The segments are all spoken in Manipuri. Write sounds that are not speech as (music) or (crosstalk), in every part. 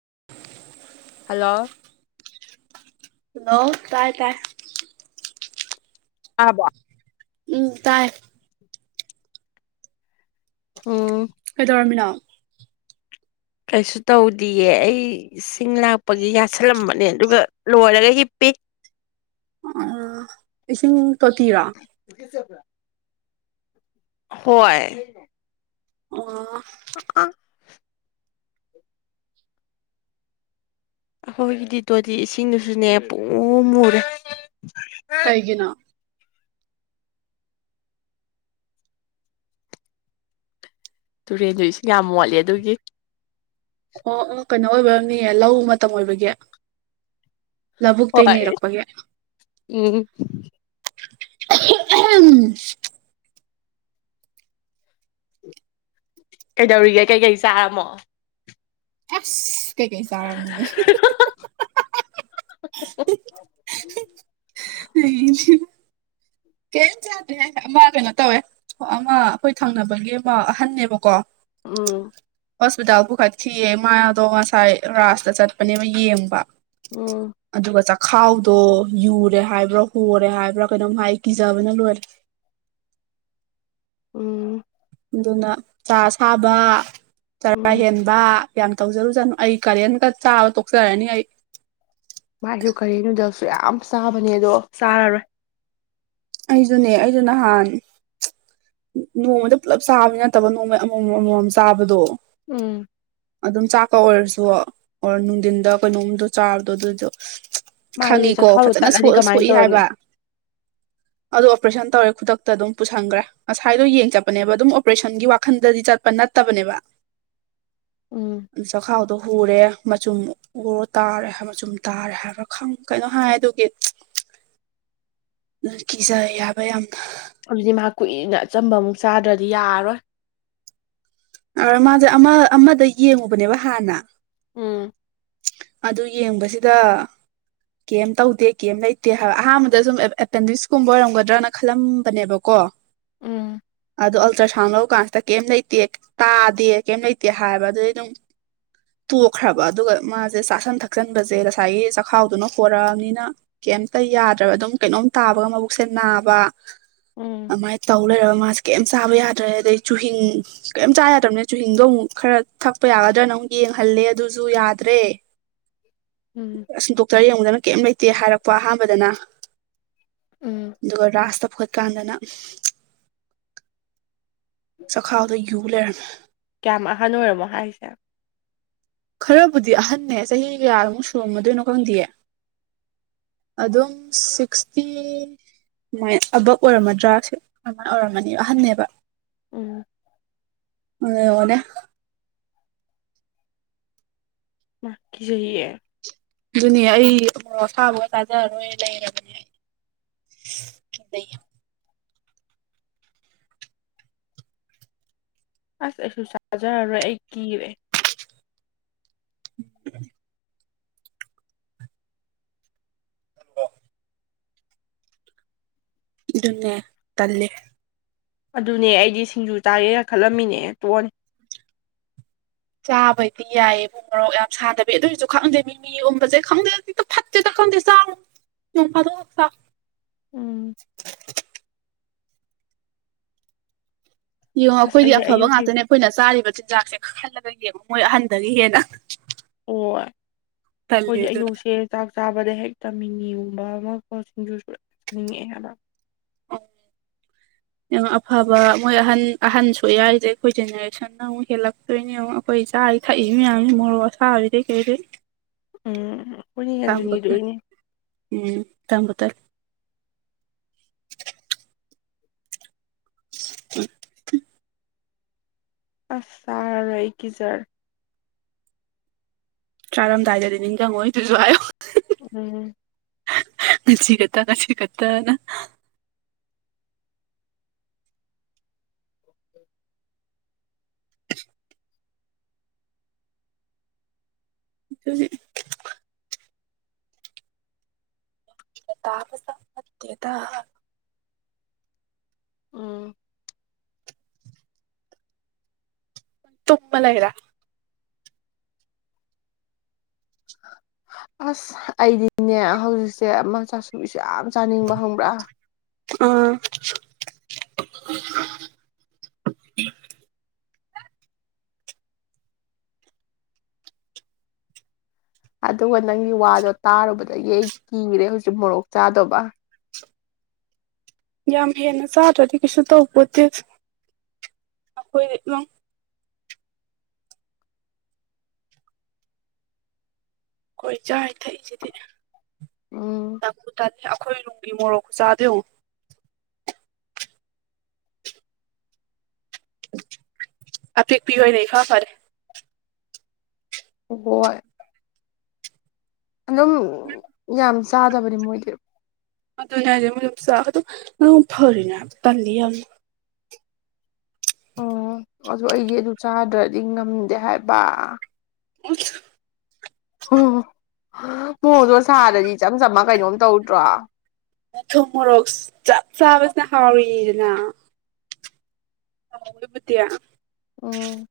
(unintelligible) ꯍꯜꯂꯣ ꯍꯜꯂꯣ ꯇꯥꯏ ꯇꯥꯏ ꯑꯕ ꯎꯝ ꯇꯥꯏ ꯎꯝ ꯀꯩꯗꯧꯔꯝꯃꯤꯅꯣ ꯀꯩꯁꯨ ꯇꯧꯗꯌꯦ ꯑꯩ ꯏꯁꯤꯡ ꯂꯥꯛꯄꯒꯤ ꯌꯥꯁꯜꯂꯝꯕꯅꯦ ꯑꯗꯨꯒ ꯂꯣꯏꯔꯒ ꯍꯤꯞꯄꯤꯤ (unintelligible) ꯑ ꯁꯦꯕ꯭ꯔ ꯍꯏ ꯑꯣ ꯑ ꯑꯩꯈꯣꯏꯒꯤꯗꯤ ꯇꯣꯗꯤ ꯏꯁꯤꯡꯗꯨꯁꯨꯅꯦ ꯄꯨꯡ ꯃꯨꯔꯦ ꯀꯩꯒꯤꯅ ꯇꯨꯔꯦꯟꯗꯨꯁꯨ ꯌꯥꯝ ꯃꯣꯠꯂꯦ ꯑꯗꯨꯒꯤ ꯑꯣ ꯀꯩꯅꯣ ꯑꯣꯏꯕꯅꯤꯌꯦ ꯂꯧ ꯃꯇꯝ ꯑꯣꯏꯕꯒꯤ ꯂꯧꯕꯨꯛꯇꯇꯩ ꯍꯣꯏ ꯅꯔꯛꯄꯒꯤꯏ ꯎꯝ ꯎꯝ ꯀꯩꯗꯧꯔꯤꯒꯦ ꯀꯩꯀꯩ ꯆꯥꯔꯝꯃꯣ ꯍꯞ ꯀꯩ ꯀꯩ ꯆꯥꯔꯝ ꯅꯣꯏ ꯎ ꯀꯩꯝ ꯆꯗꯦ ꯑꯃ ꯀꯩꯅꯣ ꯇꯧꯋꯦ ꯑꯃ ꯑꯩꯈꯣꯏ ꯊꯪꯅꯕꯒꯤ ꯑꯃ ꯑꯍꯟꯅꯦꯕꯀꯣ ꯎꯝ ꯍꯣꯁꯄꯤꯇꯥꯜ ꯄꯨꯈꯠꯈꯤꯑ ꯃꯥ ꯑꯗꯣ ꯉꯁꯥꯏ ꯔꯥꯥꯁꯇ ꯆꯠꯄꯅꯦꯕ ꯌꯦꯡꯕ ꯎꯝ ꯑꯗꯨꯒ ꯆꯥꯛ ꯈꯥꯎꯗꯣ ꯌꯨꯔꯦ ꯍꯥꯏꯕ꯭ꯔꯥ ꯍꯣꯔꯦ ꯍꯥꯏꯕ꯭ꯔꯥ ꯀꯩꯅꯣꯝ ꯍꯥꯏ ꯀꯤꯖꯕꯅ ꯂꯣꯏꯔꯦ (unintelligible) ꯎꯝ ꯑꯗꯨꯅ ꯆꯥ ꯁꯥꯕ ꯆꯔꯥ ꯎꯝ ꯍꯦꯟꯕ ꯌꯥꯝ ꯇꯧꯖꯔꯨꯖꯥꯠꯅꯨ ꯑꯩ ꯀꯔꯦꯟꯒ ꯆꯥꯕ ꯇꯣꯛꯆꯔꯅꯤ ꯑꯩ ꯃꯥꯁꯨ ꯀꯔꯤ ꯅꯨꯗꯜꯁꯨ ꯌꯥꯝ ꯆꯥꯕꯅꯦ ꯑꯗꯣ ꯆꯥꯔꯔꯣꯏ ꯑꯩꯁꯨꯅꯦ ꯑꯩꯁꯨ ꯅꯍꯥꯟ ꯅꯣꯡꯃꯗ ꯄꯨꯂꯞ ꯆꯥꯕ ꯅꯠꯇꯕ ꯅꯣꯡꯃꯩ ꯑꯃꯃꯝ ꯑꯃꯃꯝ ꯆꯥꯕꯗꯣ ꯎꯝ ꯑꯗꯨꯝ ꯆꯥꯛꯀ ꯑꯣꯏꯔꯁꯨ ꯑꯣꯔ ꯅꯨꯡꯊꯤꯟꯗ ꯀꯩꯅꯣꯝꯗꯣ ꯆꯥꯕꯗꯣ ꯑꯗꯨꯗꯣ ꯃꯥꯗꯨꯗꯤ ꯈꯪꯉꯤꯀꯣ ꯆꯈꯥꯎꯗꯣ ꯐꯖꯅ ꯇꯠꯂꯗꯤ ꯀꯃꯥꯏꯅ ꯁꯣꯛꯏ ꯇꯧꯔꯅꯤ ꯍꯥꯏꯕ ꯑꯗꯣ ꯑꯣꯄꯔꯦꯁꯟ ꯇꯧꯔꯦ ꯈꯨꯗꯛꯇ ꯑꯗꯨꯝ ꯄꯨꯁꯟꯈ꯭ꯔꯦ ꯉꯁꯥꯏꯗꯣ ꯌꯦꯡ ꯆꯠꯄꯅꯦꯕ ꯑꯗꯨꯝ ꯑꯣꯄꯔꯦꯁꯟꯒꯤ ꯋꯥꯈꯟꯗꯗꯤ ꯆꯠꯄ ꯅꯠꯇ꯭ꯔ ꯇꯕꯅꯦꯕ (unintelligible) ꯎꯝ ꯁ ꯈꯑꯣꯗ ꯎꯔꯦ ꯃꯆꯨꯝ ꯎꯔꯣ ꯇꯥꯔꯦ ꯃꯆꯨꯝ ꯇꯥꯔꯦ ꯍꯥꯏꯕ꯭ꯔꯥ ꯈ ꯀꯩꯅꯣ ꯍꯥꯏ ꯑꯗꯨꯒꯤ (unintelligible) ꯀꯤꯖ ꯌꯥꯕ ꯌꯥꯝꯅ ꯑꯗꯨꯗꯤ ꯃꯍꯥꯛ ꯀꯨꯏꯅ ꯑꯆꯝꯕ ꯑꯃꯨꯛ ꯆꯥꯗ꯭ꯔꯗꯤ ꯌꯥꯔꯔꯣꯏ ꯑ ꯃꯥꯁꯦ ꯑꯃ ꯑꯃꯗ ꯌꯦꯡꯉꯨꯕꯅꯦꯕ ꯍꯥꯟꯅ ꯎꯝ ꯑꯗꯨ ꯌꯦꯡꯕꯁꯤꯗ ꯀꯩꯝ ꯇꯧꯗꯦ ꯀꯩꯝ ꯂꯩꯇꯦ ꯍꯥꯏꯕ ꯑꯍꯥꯟꯕꯗ ꯁꯨꯝ ꯑꯦꯄꯦꯟꯗꯤꯛꯁꯀꯨꯝꯕ ꯑꯣꯏꯔꯝꯒꯗ꯭ꯔꯅ ꯈꯜꯂꯝꯕꯅꯦꯕꯀꯣ ꯎꯝ ꯑ ꯑꯜꯇ꯭ꯔꯁꯥꯎꯟ ꯂꯔ ꯀꯥꯟꯁꯤꯗ ꯀꯩꯝ ꯂꯩꯇꯦ ꯇꯥꯗꯦ ꯀꯩꯝ ꯂꯩꯇꯦ ꯍꯥꯏꯕ ꯑꯗꯨꯩ ꯑꯗꯨꯝ ꯇꯣꯛꯈ꯭ꯔꯕ ꯑꯗꯨꯒ ꯃꯥꯁꯦ ꯆꯥꯥꯁꯟ ꯊꯛꯆꯟꯕꯁꯦ ꯉꯁꯥꯏꯒꯤ ꯆꯈꯥꯎꯗꯨꯅ ꯍꯣꯔꯛꯑꯕꯅꯤꯅ ꯀ ꯌꯥ ꯀꯩꯅꯣ ꯇꯥ ꯃꯕꯨꯦ ꯅꯥꯕ ꯎꯝ ꯑꯗꯨꯃꯥꯏꯅ ꯇꯧ ꯂꯩ ꯃꯥꯁꯦ ꯀꯩꯝ ꯆꯥꯕ ꯌꯥꯗ꯭ꯔꯦ ꯑꯗꯩ ꯆꯨꯍꯤꯤꯡ ꯀꯩꯝ ꯆꯥ ꯌꯥꯗ꯭ꯔꯕꯅꯦ ꯆꯨꯍꯤꯡꯗꯣ ꯑꯃꯨꯛ ꯈꯔ ꯊꯛꯄ ꯌꯥꯒꯗ꯭ꯔꯥꯅ ꯑꯃꯨ ꯌꯦꯡꯍꯜꯂꯦ ꯑꯗꯨꯁꯨ ꯌꯥꯗ꯭ꯔꯦ ꯎꯝ ꯑꯁ ꯗꯣꯛꯇꯔ ꯌꯦꯡꯉꯗꯅ ꯀꯩꯝ ꯂꯩꯇꯦ ꯍꯥꯏꯔꯛꯄ ꯑꯍꯥꯟꯕꯗꯅ ꯎꯝ ꯑꯗꯨꯒ ꯔꯥꯁꯇ ꯐꯠꯀꯥꯟꯗꯅ ꯆꯈꯥꯎꯗ ꯌꯨ ꯂꯩꯔꯝꯃꯤ ꯀꯌꯥꯝ ꯑꯍꯟ ꯑꯣꯏꯔꯝꯃꯣ ꯍꯥꯏꯁꯦ ꯈꯔꯕꯨꯗꯤ ꯑꯍꯟꯅꯦ ꯆꯍꯤ ꯀꯌꯥꯃꯨꯛ ꯁꯨꯔꯝꯃꯗꯣꯏꯅꯣ ꯈꯪꯗꯦꯌꯦ ꯑꯗꯨꯝ ꯁꯤꯛꯁꯇꯤ ꯁꯨꯃꯥꯏ ꯑꯕꯛ ꯑꯣꯏꯔꯝꯃꯗ꯭ꯔꯥ ꯀꯃꯥꯏꯅ ꯑꯣꯏꯔꯝꯃꯅꯤ ꯑꯍꯟꯅꯅꯦꯕ ꯎꯝ ꯑ ꯑꯣꯗ ꯀꯤ ꯆꯍꯤꯍꯤꯌꯦ ꯑꯗꯨꯅꯦ ꯑꯩ ꯑꯁꯥꯕꯒ ꯇꯥꯖꯔꯔꯣꯏ ꯂꯩꯔꯕꯅꯦ ꯑꯩ ꯀ ꯇ ꯑꯁ ꯑꯩꯁꯨ ꯆꯖꯔꯔꯣꯏ ꯑꯩ ꯀꯤꯔꯦ (unintelligible) ꯑꯗꯨꯅꯦ ꯇꯂꯦ ꯑꯗꯨꯅꯦ ꯑꯩꯗꯤ ꯁꯤꯡꯖꯨ ꯆꯥꯒꯦꯅ ꯈꯜꯂꯝꯃꯤꯅꯦ ꯇꯣꯛꯑꯅꯤ ꯆꯥꯕꯩꯗꯤ ꯌꯥꯏꯌꯦꯕꯨꯡ ꯃꯣꯔꯣꯛ ꯌꯥꯝ ꯁꯥꯗꯕꯤ ꯑꯗꯨ ꯑꯣꯏꯔꯁꯨ ꯈꯪꯗꯦ ꯃꯤ ꯃꯤ ꯎꯕꯁꯦ ꯈꯪꯗꯦ ꯈꯤꯛꯇ ꯐꯠꯇꯦꯗ ꯣꯟꯗ ꯆ ꯅꯣꯡ ꯐꯗ ꯆ ꯎꯝ ꯌꯦꯡꯉꯣ ꯑꯁ ꯑꯩꯈꯣꯏꯗꯤ ꯑꯩꯗꯤ ꯑꯐꯕ ꯑꯌꯨꯛꯀꯤ ꯉꯥꯛꯇꯅꯦ ꯑꯩꯈꯣꯏꯅ ꯆꯥꯔꯤꯕ ꯆꯤꯟꯖꯥꯛꯁꯦ ꯀꯥꯍꯜꯂꯒ ꯌꯦꯡꯉꯣ ꯃꯣꯏ ꯑꯍꯟꯗꯒꯤ ꯍꯦꯟꯅ ꯑꯣ ꯇꯜꯂꯦ ꯑꯩꯈꯣꯏꯒꯤ ꯑꯗꯨꯅ ꯑꯌꯨꯛꯁꯦ ꯆꯥꯛ ꯆꯥꯕꯗ ꯍꯦꯛꯇꯃꯤꯉꯤꯒꯨꯝꯕ ꯑꯃ ꯁꯤꯡꯅꯤꯡꯦ (inaudible) ꯡꯉ ꯑꯐꯕ ꯃꯣꯏ ꯑꯍꯟ ꯑꯍꯟꯁꯨꯌꯥꯏꯁꯦ ꯑꯩꯈꯣꯏ ꯖꯦꯅꯦꯔꯦꯁꯟꯅ ꯑꯃꯨꯛ ꯍꯦꯜꯂꯛꯇꯣꯏꯅꯦ ꯑꯃꯨꯛ ꯑꯩꯈꯣꯏꯁꯦ ꯆꯥꯔꯤ ꯊꯛꯏ ꯃꯌꯥꯝꯁꯤ ꯃꯣꯔꯣꯛ ꯑꯁꯥꯔꯤꯗꯩ ꯀꯩꯗꯩ ꯎꯝ ꯑꯩꯈꯣꯏꯅꯦ ꯌꯥꯟꯁꯤꯟꯈꯤꯗꯣꯏꯅꯦ ꯇꯥꯝꯕꯗ ꯑ ꯑꯆꯥꯥ ꯑꯩꯒꯤꯖꯔ ꯆꯥꯔꯝꯗꯥꯏꯗꯗꯤ ꯅꯤꯡꯁꯤꯡꯪꯉꯣꯏ ꯑꯗꯨꯁꯨ ꯍꯥꯏꯌꯣ ꯎꯝ ꯆꯤ ꯀꯅ ꯆꯤ ꯀꯠꯇꯅ (unintelligible) ꯂ ꯇꯥꯕ ꯁꯄꯠꯇꯗ ꯎꯝ ꯇꯨꯄ ꯂ ꯏꯔ ꯑꯁ ꯑꯩꯗꯤꯅꯦ ꯍꯧꯖꯤꯛꯁꯦ ꯑꯃꯆꯥꯥꯁꯨ ꯌꯥꯝ ꯆꯥꯅꯤꯡꯕ ꯍꯪꯕ꯭ꯔꯥ ꯑꯥ ꯑꯗꯨꯒ ꯅꯪꯒꯤ ꯋꯥꯗꯣ ꯇꯥꯔꯨꯕꯗꯒꯤ ꯑꯩ ꯀꯤꯈ꯭ꯔꯦ ꯍꯧꯖꯤꯛ ꯃꯣꯔꯣꯛ ꯆꯥꯗꯕ ꯌꯥꯝ ꯍꯦꯟꯅ ꯆꯥꯗ꯭ꯔꯗꯤ ꯀꯩꯁꯨ ꯇꯧꯕꯄꯣꯠꯇꯦ ꯑꯩꯈꯣꯏ ꯑꯩꯈꯣꯏ ꯆꯥꯏ ꯊꯛꯏꯁꯤꯗꯤ ꯎꯝ ꯇꯕꯨ ꯇꯦ ꯑꯩꯈꯣꯏ ꯅꯨꯡꯒꯤ ꯃꯣꯔꯣꯛ ꯆꯥꯗꯨ ꯑꯄꯤꯦꯄꯤꯤ ꯑꯣꯏꯣꯏꯅ ꯈ ꯐꯔꯦ ꯍꯣꯏ ꯑꯗꯨꯝ ꯌꯥꯝ ꯆꯥꯗꯕꯅꯤ ꯃꯣꯏꯗꯤ ꯑꯗꯨꯅꯦ ꯍꯥꯏꯁꯦ ꯃ ꯆꯥꯛ ꯑꯗꯨꯣ ꯅ ꯐꯔꯤꯅꯦ ꯍꯥꯏꯕ ꯇꯜꯂꯤ ꯌꯥꯝꯅ ꯑꯣ ꯑꯗꯨ ꯑꯩꯁꯦ ꯑꯗꯨ ꯆꯥꯗ꯭ꯔꯗꯤ ꯉꯝꯗꯦ ꯍꯥꯏꯕ ꯑꯣꯁ ꯎ ꯃꯑꯣꯡꯗꯣ ꯁꯥꯗꯗꯤ ꯏꯆꯝ ꯆꯝꯃ ꯀꯩꯅꯣꯝ ꯇꯧꯗ꯭ꯔꯣ ꯃꯊꯨꯝ ꯃꯣꯔꯣꯛ ꯆꯥꯛ ꯆꯥꯕꯁꯤꯅ ꯍꯥꯎꯔꯤꯗꯅ ꯑ ꯎꯃꯇꯌꯥ ꯎꯝ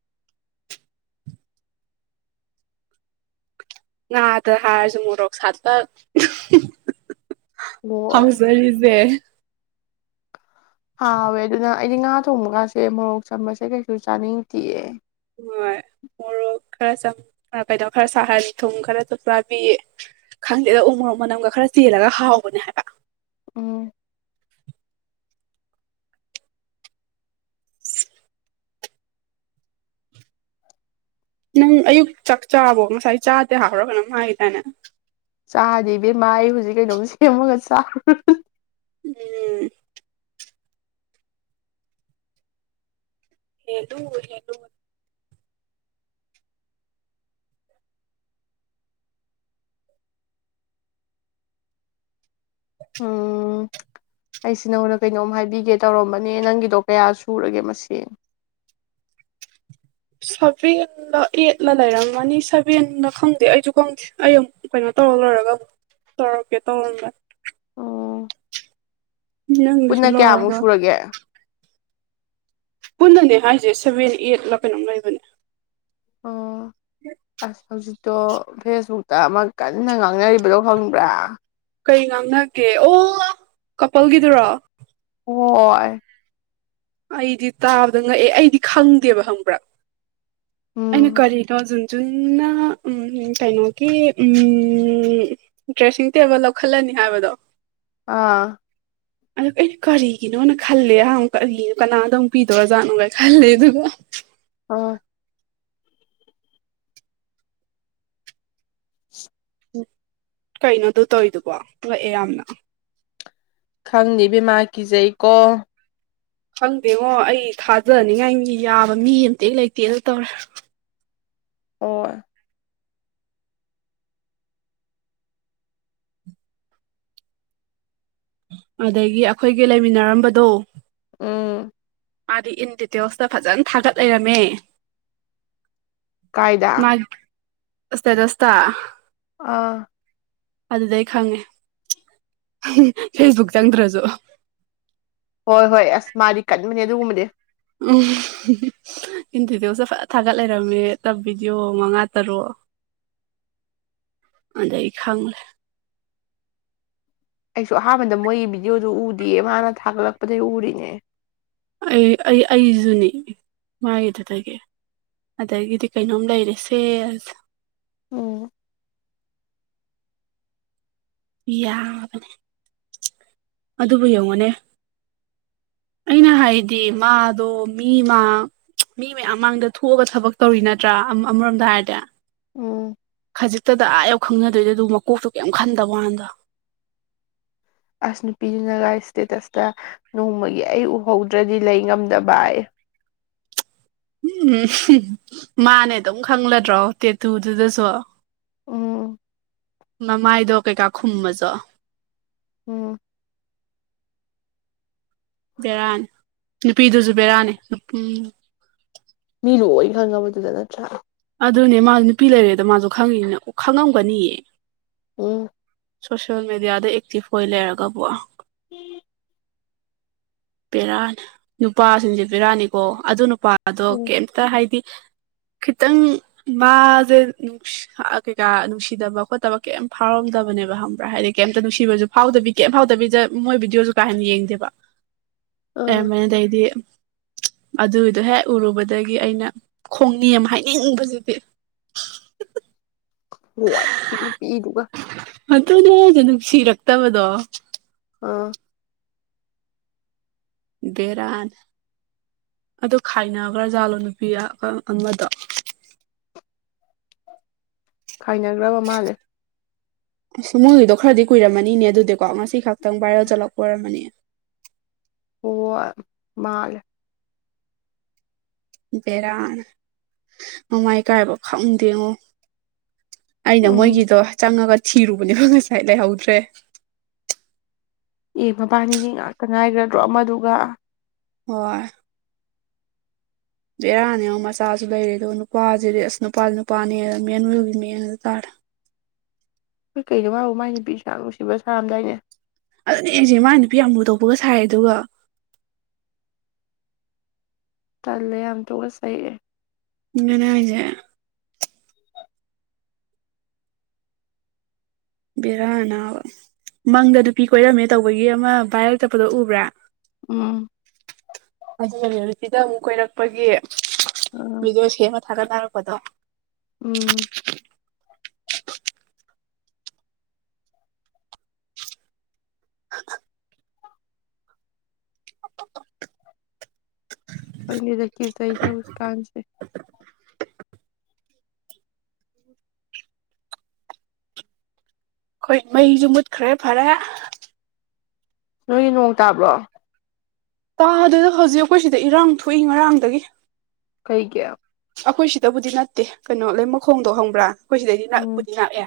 ꯉꯅꯥꯗ ꯍꯥꯔꯁꯨ ꯃꯣꯔꯣꯛ ꯁꯥꯠ ꯍꯣꯏ ꯍꯖ ꯂꯩꯗꯦ ꯍꯥꯎꯋꯦ ꯑꯗꯨꯅ ꯑꯩꯗꯤ ꯉꯥ ꯊꯣꯡꯕ ꯀꯥꯁꯦ ꯃꯣꯔꯣꯛ ꯆꯝꯕꯁꯦ ꯀꯩꯁꯨ ꯆꯥꯅꯤꯡꯗꯤꯑ ꯍꯣꯏ ꯃꯣꯔꯣꯛ ꯈꯔ ꯆ ꯀꯩꯅꯣ ꯈꯔ ꯁꯥꯍꯟ ꯊꯨꯝ ꯈꯔꯁꯨ ꯆꯥꯕꯤ ꯈꯪꯗꯦꯗ ꯎ ꯃꯣꯡ ꯃꯅꯝꯒ ꯈꯔ ꯆꯦꯜꯂꯒ ꯍꯥꯎꯕꯅꯦ ꯍꯥꯏꯕ ꯑ ꯅꯪ ꯑꯌꯨꯛ ꯆꯥꯛ ꯆꯥꯕꯣ ꯉꯁꯥꯏ ꯆꯥꯗꯦ ꯍꯥꯎꯔꯒꯅꯝ ꯍꯥꯏꯈꯤ ꯇꯥꯏꯅ ꯆꯥꯗꯤ ꯏꯕꯦꯝꯃꯥ ꯑꯩ ꯍꯧꯖꯤꯛ ꯀꯩꯅꯣꯝ ꯁꯦꯝꯃꯒ ꯆꯥ ꯎꯝ ꯍꯂ ꯍꯦꯂꯨ ꯎꯝ ꯑꯩꯁꯦ ꯅꯉꯣꯟꯗ ꯀꯩꯅꯣꯝ ꯍꯥꯏꯕꯤꯒꯦ ꯇꯧꯔꯝꯕꯅꯦ ꯅꯪꯒꯤꯗꯣ ꯀꯌꯥ ꯁꯨꯔꯒꯦ ꯃꯁꯤꯡꯁ ꯁꯚꯦꯗ ꯑꯦꯠꯂ ꯂꯩꯔꯝꯒꯅꯤ ꯁꯚꯦꯟꯅ ꯈꯪꯗꯦ ꯑꯩꯁꯨ ꯈꯪꯗꯦ ꯑꯩ ꯑꯃꯨꯛ ꯀꯩꯅꯣ (unintelligible) ꯇꯧꯔꯀꯦ ꯇꯣꯟꯝꯕ ꯑꯣ ꯄꯨꯟꯅ ꯀꯌꯥꯃꯨꯛ ꯂꯣꯏꯔꯒ ꯁꯨꯔꯒꯦ ꯄꯨꯟꯅꯅꯦ ꯍꯥꯏꯁꯦ ꯁꯚꯦꯟ ꯑꯦꯠꯂ ꯀꯩꯅꯣꯝ ꯂꯩꯕꯅꯦ ꯑꯣ ꯑ ꯍꯧꯖꯤ ꯇꯣ ꯐꯦꯁꯕꯨꯛꯇ ꯑꯃ ꯀꯟꯅ ꯉꯥꯡꯅꯔꯤꯕꯗꯣ ꯐꯪꯕ꯭ꯔꯥ ꯀꯩ ꯉꯥꯡꯅꯒꯦ ꯑꯣ ꯀꯄꯜꯒꯤꯗꯨꯔꯣ ꯍꯣꯏ ꯑꯩꯗꯤ ꯇꯥꯕꯗ ꯉꯛꯑꯦ ꯑꯩꯗꯤ ꯈꯪꯗꯦꯕ ꯈꯪꯕ꯭ꯔꯥ ꯑꯩꯅ ꯎꯝ ꯀꯔꯤꯅ ꯑꯖ ꯆꯨꯝꯅ ꯀꯩꯅꯣꯒꯤ ꯗ꯭ꯔꯦꯁꯤꯡ ꯇꯦꯕꯜ ꯂꯧꯈꯠꯂꯅꯤ ꯍꯥꯏꯕꯗꯣ ꯑꯥ ꯑ ꯑꯩꯅ ꯀꯔꯤꯒꯤꯅꯣꯅ ꯈꯜꯂꯦ ꯑꯍꯨ ꯀꯔꯤꯒꯤꯅꯣ ꯀꯅꯥꯗꯧꯨꯛ ꯄꯤꯗꯧꯔꯖꯥꯠꯅꯣꯒꯥꯏ ꯈꯜꯂꯦ ꯑꯗꯨꯒ ꯑꯥ (unintelligible) ꯎ ꯀꯩꯅꯣꯗ ꯇꯧꯋꯔꯤꯗꯨꯕꯣ ꯂꯣꯏꯑꯦ ꯌꯥꯝꯅ ꯈꯪꯅꯤ ꯕꯃꯥ ꯀꯤꯖꯩꯀꯣ ꯈꯪꯗꯦꯉꯣ ꯑꯩ ꯊꯥꯖꯅꯤꯡꯉꯥꯏ ꯌꯥꯕ ꯃꯤ ꯑꯃꯇ ꯂꯩꯇꯦꯅ ꯇꯧꯔꯦ ꯑꯣ ꯑꯗꯒꯤ ꯑꯩꯈꯣꯏꯒꯤ ꯂꯩꯃꯤꯟꯅꯔꯝꯕꯗꯣ ꯑꯥ ꯃꯥꯗꯤ ꯏꯟ ꯗꯤꯇꯦꯜꯁꯇ ꯐꯖꯅ ꯊꯥꯒꯠ ꯂꯩꯔꯝꯃꯦ ꯀꯥꯏꯗꯥ ꯑꯁ ꯆꯁꯇ ꯑꯥ ꯑꯗꯨꯗꯩ ꯑꯩ ꯈꯪꯉꯦ ꯐꯦꯁꯕꯨꯛꯇ ꯆꯪꯗ꯭ꯔꯁꯨ ꯍꯣꯏ ꯍꯣꯏ ꯑꯁ ꯃꯥꯗꯤ ꯀꯟꯕꯅꯦ ꯑꯗꯨꯒꯨꯝꯕꯗꯤ ꯎꯝ ꯏꯟ ꯗꯤꯇꯦꯜꯁꯦ ꯐ ꯊꯥꯒꯠ ꯂꯩꯔꯝꯃꯦ ꯇꯞ ꯚꯤꯗꯤꯑꯣ ꯃꯉꯥ ꯇꯔꯨꯛ ꯑꯗꯗꯒꯤ ꯈꯪꯂꯦ ꯑꯩꯁꯨ ꯑꯍꯥꯟꯕꯗ ꯃꯣꯏꯒꯤ ꯚꯤꯗꯤꯑꯣꯗ ꯎꯗꯌꯦ ꯃꯥꯅ ꯊꯥꯒꯠꯂꯛꯄꯗꯒꯤꯩ ꯎꯔꯤꯅꯦ ꯑꯩ ꯑꯩ ꯑꯩꯁꯨꯅꯤ ꯃꯥꯒꯤꯗꯨꯗꯒꯤ ꯑꯗꯒꯤꯗꯤ ꯀꯩꯅꯣꯝ ꯂꯩꯔꯦꯁꯦ ꯑꯁ ꯎꯝ ꯌꯥꯒꯅꯤ ꯑꯗꯨꯕꯨ ꯌꯦꯡꯉꯨꯅꯦ ꯑꯩꯅ ꯍꯥꯏꯗꯤ ꯃꯥꯗꯣ ꯃꯤꯃ ꯃꯤ ꯃꯌꯥꯝ ꯃꯥꯡꯗ ꯊꯣꯛꯑꯒ ꯊꯕꯛ ꯇꯧꯔꯤ ꯅꯠꯇ꯭ꯔꯥ ꯑꯃꯔꯣꯝꯗ ꯍꯥꯏꯔꯗꯤ ꯎꯝ ꯈꯖꯤꯛꯇꯗ ꯑꯥ ꯌꯧ ꯈꯪꯅꯗꯣꯏꯗ ꯑꯗꯨ ꯃꯀꯣꯛꯇ ꯀꯩꯝ ꯈꯟꯗꯕꯀꯥꯟꯗꯣ ꯑꯁ ꯅꯨꯄꯤꯗꯨꯅꯒ ꯏꯁꯇꯦꯇꯁꯇ ꯅꯣꯡꯃꯒꯤ ꯑꯩ ꯎꯍꯧꯗ꯭ꯔꯗꯤ ꯂꯩ ꯉꯝꯗꯕ ꯑꯩ ꯎꯝꯝ ꯃꯥꯅꯦ ꯑꯗꯨꯝ ꯈꯪꯂꯗ꯭ꯔꯣ ꯇꯦꯇꯨꯗꯨꯗꯁꯨ ꯎꯝ ꯃꯃꯥꯏꯗꯣ ꯀꯩꯀꯥ ꯈꯨꯝꯃꯖ ꯎꯝ ꯕꯦꯔꯥꯅꯤ ꯅꯨꯄꯤꯗꯨꯁꯨ ꯕꯦꯔꯥꯅꯤ ꯏ ꯂꯨꯣꯏ ꯈꯪꯉꯕꯗꯨꯗ ꯅꯠꯇ꯭ꯔꯥ ꯑꯗꯨꯅꯦ ꯃꯥꯁꯨ ꯅꯨꯄꯤ ꯂꯩꯔꯦꯗ ꯃꯥꯁꯨ ꯈꯪꯉꯤꯅꯤꯅ ꯑꯣ ꯈꯪꯉꯝꯒꯅꯤꯌꯦ ꯎꯝ ꯁꯣꯁꯤꯌꯦꯦꯜ ꯃꯦꯗꯤꯌꯥꯗ ꯑꯦꯛꯇꯤꯚ ꯑꯣꯏ ꯂꯩꯔꯒꯕ ꯎꯝ ꯄꯦꯔꯥꯅꯤ ꯅꯨꯄꯥꯁꯤꯡꯁꯦ ꯄꯦꯔꯛꯅꯤꯀꯣ ꯑꯗꯨ ꯅꯨꯄꯥꯗꯣ ꯎꯝ ꯀꯩꯝꯇ ꯍꯥꯏꯗꯤ ꯈꯤꯇꯪ ꯃꯥꯁꯦ ꯀꯩꯀꯥ ꯅꯨꯡꯁꯤꯗꯕ ꯈꯣꯠꯇꯕ ꯀꯩꯝ ꯐꯥꯎꯔꯝꯗꯕ ꯅꯦꯕ ꯍꯪꯕ꯭ꯔꯥ ꯍꯥꯏꯗꯤ ꯀꯩꯝꯇ ꯅꯨꯡꯁꯤꯕ ꯐꯥꯎꯗꯕꯤ ꯀꯩꯝ ꯐꯥꯎꯗꯕꯤꯗ ꯃꯣꯏ ꯕꯤꯗꯤꯑꯣꯁꯨ ꯀꯥ ꯍꯦꯟꯅ ꯌꯦꯡꯗꯦꯕ (inaudible) ꯑꯦ ꯑꯥ ꯃꯅꯦꯩꯗꯤ ꯑꯗꯨꯒꯤꯗꯣ ꯍꯦꯛ ꯎꯔꯨꯕꯗꯒꯤ ꯑꯩꯅ ꯈꯣꯡꯅꯤ ꯑꯃ ꯍꯥꯏꯅꯤꯡꯕꯕꯁꯤꯗꯤ ꯍ ꯄ ꯄꯤꯗꯨꯒ ꯑꯗꯨꯅꯦ ꯍꯥꯏꯁꯦ ꯅꯨꯡꯁꯤꯔꯛꯇꯕꯗꯣ ꯑꯥ ꯗꯦꯔꯥꯟ ꯑꯗꯨ ꯈꯥꯏꯅꯈ꯭ꯔꯥꯖꯥꯠꯂꯣ ꯅꯨꯄꯤꯗꯣ ꯈꯥꯏꯅꯈ꯭ꯔꯕ ꯃꯥꯜꯂꯦ ꯁꯃꯣꯏꯒꯤꯗꯣ ꯈꯔꯗꯤ ꯀꯨꯏꯔꯝꯃꯅꯤꯅꯦ ꯑꯗꯨꯗꯤꯀꯣ ꯉꯁꯤ ꯈꯛꯇꯪ ꯚꯥꯏꯔꯦꯜ ꯆꯠꯂꯛꯄ ꯑꯣꯏꯔꯝꯃꯅꯤ ꯑꯣ ꯃꯥꯜ ꯕꯦꯔꯥ ꯅꯃꯥꯏ ꯀꯥꯏꯕ ꯈꯥꯛꯎꯝꯗꯦꯉꯨ ꯑꯩꯅ ꯎꯝ ꯃꯣꯏꯒꯤꯗꯣ ꯆꯪꯉꯒ ꯊꯤꯔꯨꯕꯅꯦꯕ ꯉꯁꯥꯏ ꯂꯩꯍꯧꯗ꯭ꯔꯦ ꯑꯦ ꯃꯕꯥꯅꯤꯒꯤ ꯉꯥꯛꯇ ꯉꯥꯏꯈ꯭ꯔꯗ꯭ꯔꯣ ꯑꯃꯗꯨꯒ ꯍ ꯕꯦꯔꯥꯅꯤ ꯑꯃ ꯃꯆꯥꯁꯨ ꯂꯩꯔꯦ ꯑꯗꯨꯒ ꯅꯨꯄꯥꯁꯤꯗꯤ ꯑꯁ ꯅꯨꯄꯥ ꯅꯨꯄꯥꯅꯦꯅ ꯃꯦꯟꯅꯒꯤ ꯃꯅꯗ ꯇꯥꯔꯦ (unintelligible) ꯍꯣꯏ ꯀꯩꯅꯣ ꯍꯥꯏꯕꯨ ꯃꯥꯏ ꯅꯨꯄꯤ ꯁꯥ ꯅꯨꯡꯁꯤꯕ ꯁꯥꯔꯝꯗꯥꯏꯅꯦ ꯑꯗꯨꯅꯦ ꯑꯦꯁꯦ ꯃꯥ ꯅꯨꯄꯤ ꯑꯃ ꯃꯨ ꯇꯣꯛꯄꯒ ꯁꯥꯏ ꯑꯗꯨꯒ ꯇꯜꯂꯦ ꯌꯥꯝ ꯊꯣꯛꯒ ꯁꯛꯑꯦ ꯏꯅꯦ ꯍꯥꯏꯖ ꯕꯦꯔꯥꯅꯥ ꯃꯪꯗ ꯅꯨꯄꯤ ꯀꯣꯏꯔꯝꯃꯦ ꯇꯧꯕꯒꯤ ꯑꯃ ꯚꯥꯏꯔ ꯆꯠꯄꯗꯣ ꯎꯕ꯭ꯔꯥ ꯎꯝ ꯑꯗꯨꯅꯦ ꯅꯨꯁꯤꯗ ꯑꯃꯨꯛ ꯀꯣꯏꯔꯛꯄꯒꯤ ꯑꯥ ꯃꯤꯗꯑꯣ ꯁꯦꯃ ꯊꯒ ꯇꯔ ꯀꯗ ꯎꯝ (unintelligible) (unintelligible) ꯀꯣꯏꯗꯀꯤ ꯆꯁ ꯀꯥꯟꯁꯦ ꯑꯩꯈꯣꯏ ꯃꯩꯁꯨ ꯃꯨꯠꯈ꯭ꯔꯦ ꯐꯔꯦ ꯅꯣꯏꯒꯤ ꯅꯣꯡ ꯇꯥꯕ꯭ꯔꯣ ꯇꯥ ꯑꯗꯨꯗ ꯍꯧꯖꯤꯛ ꯑꯩꯈꯣꯏ ꯁꯤꯗ ꯏꯔꯥꯡ ꯊꯣꯛꯏ ꯉꯔꯥꯡꯗꯒꯤ ꯀꯩ ꯀꯌꯥ ꯑꯩꯈꯣꯏ ꯁꯤꯗꯕꯨꯗꯤ ꯅꯠꯇꯦ ꯀꯩꯅꯣ ꯂꯩ ꯃꯈꯣꯡꯗꯣ ꯍꯪꯕ꯭ꯔꯥ ꯑꯩꯈꯣꯏ ꯁꯤꯗꯩꯗꯤ ꯎꯝ ꯅꯛꯄꯨꯗꯤ ꯅꯛꯑꯦ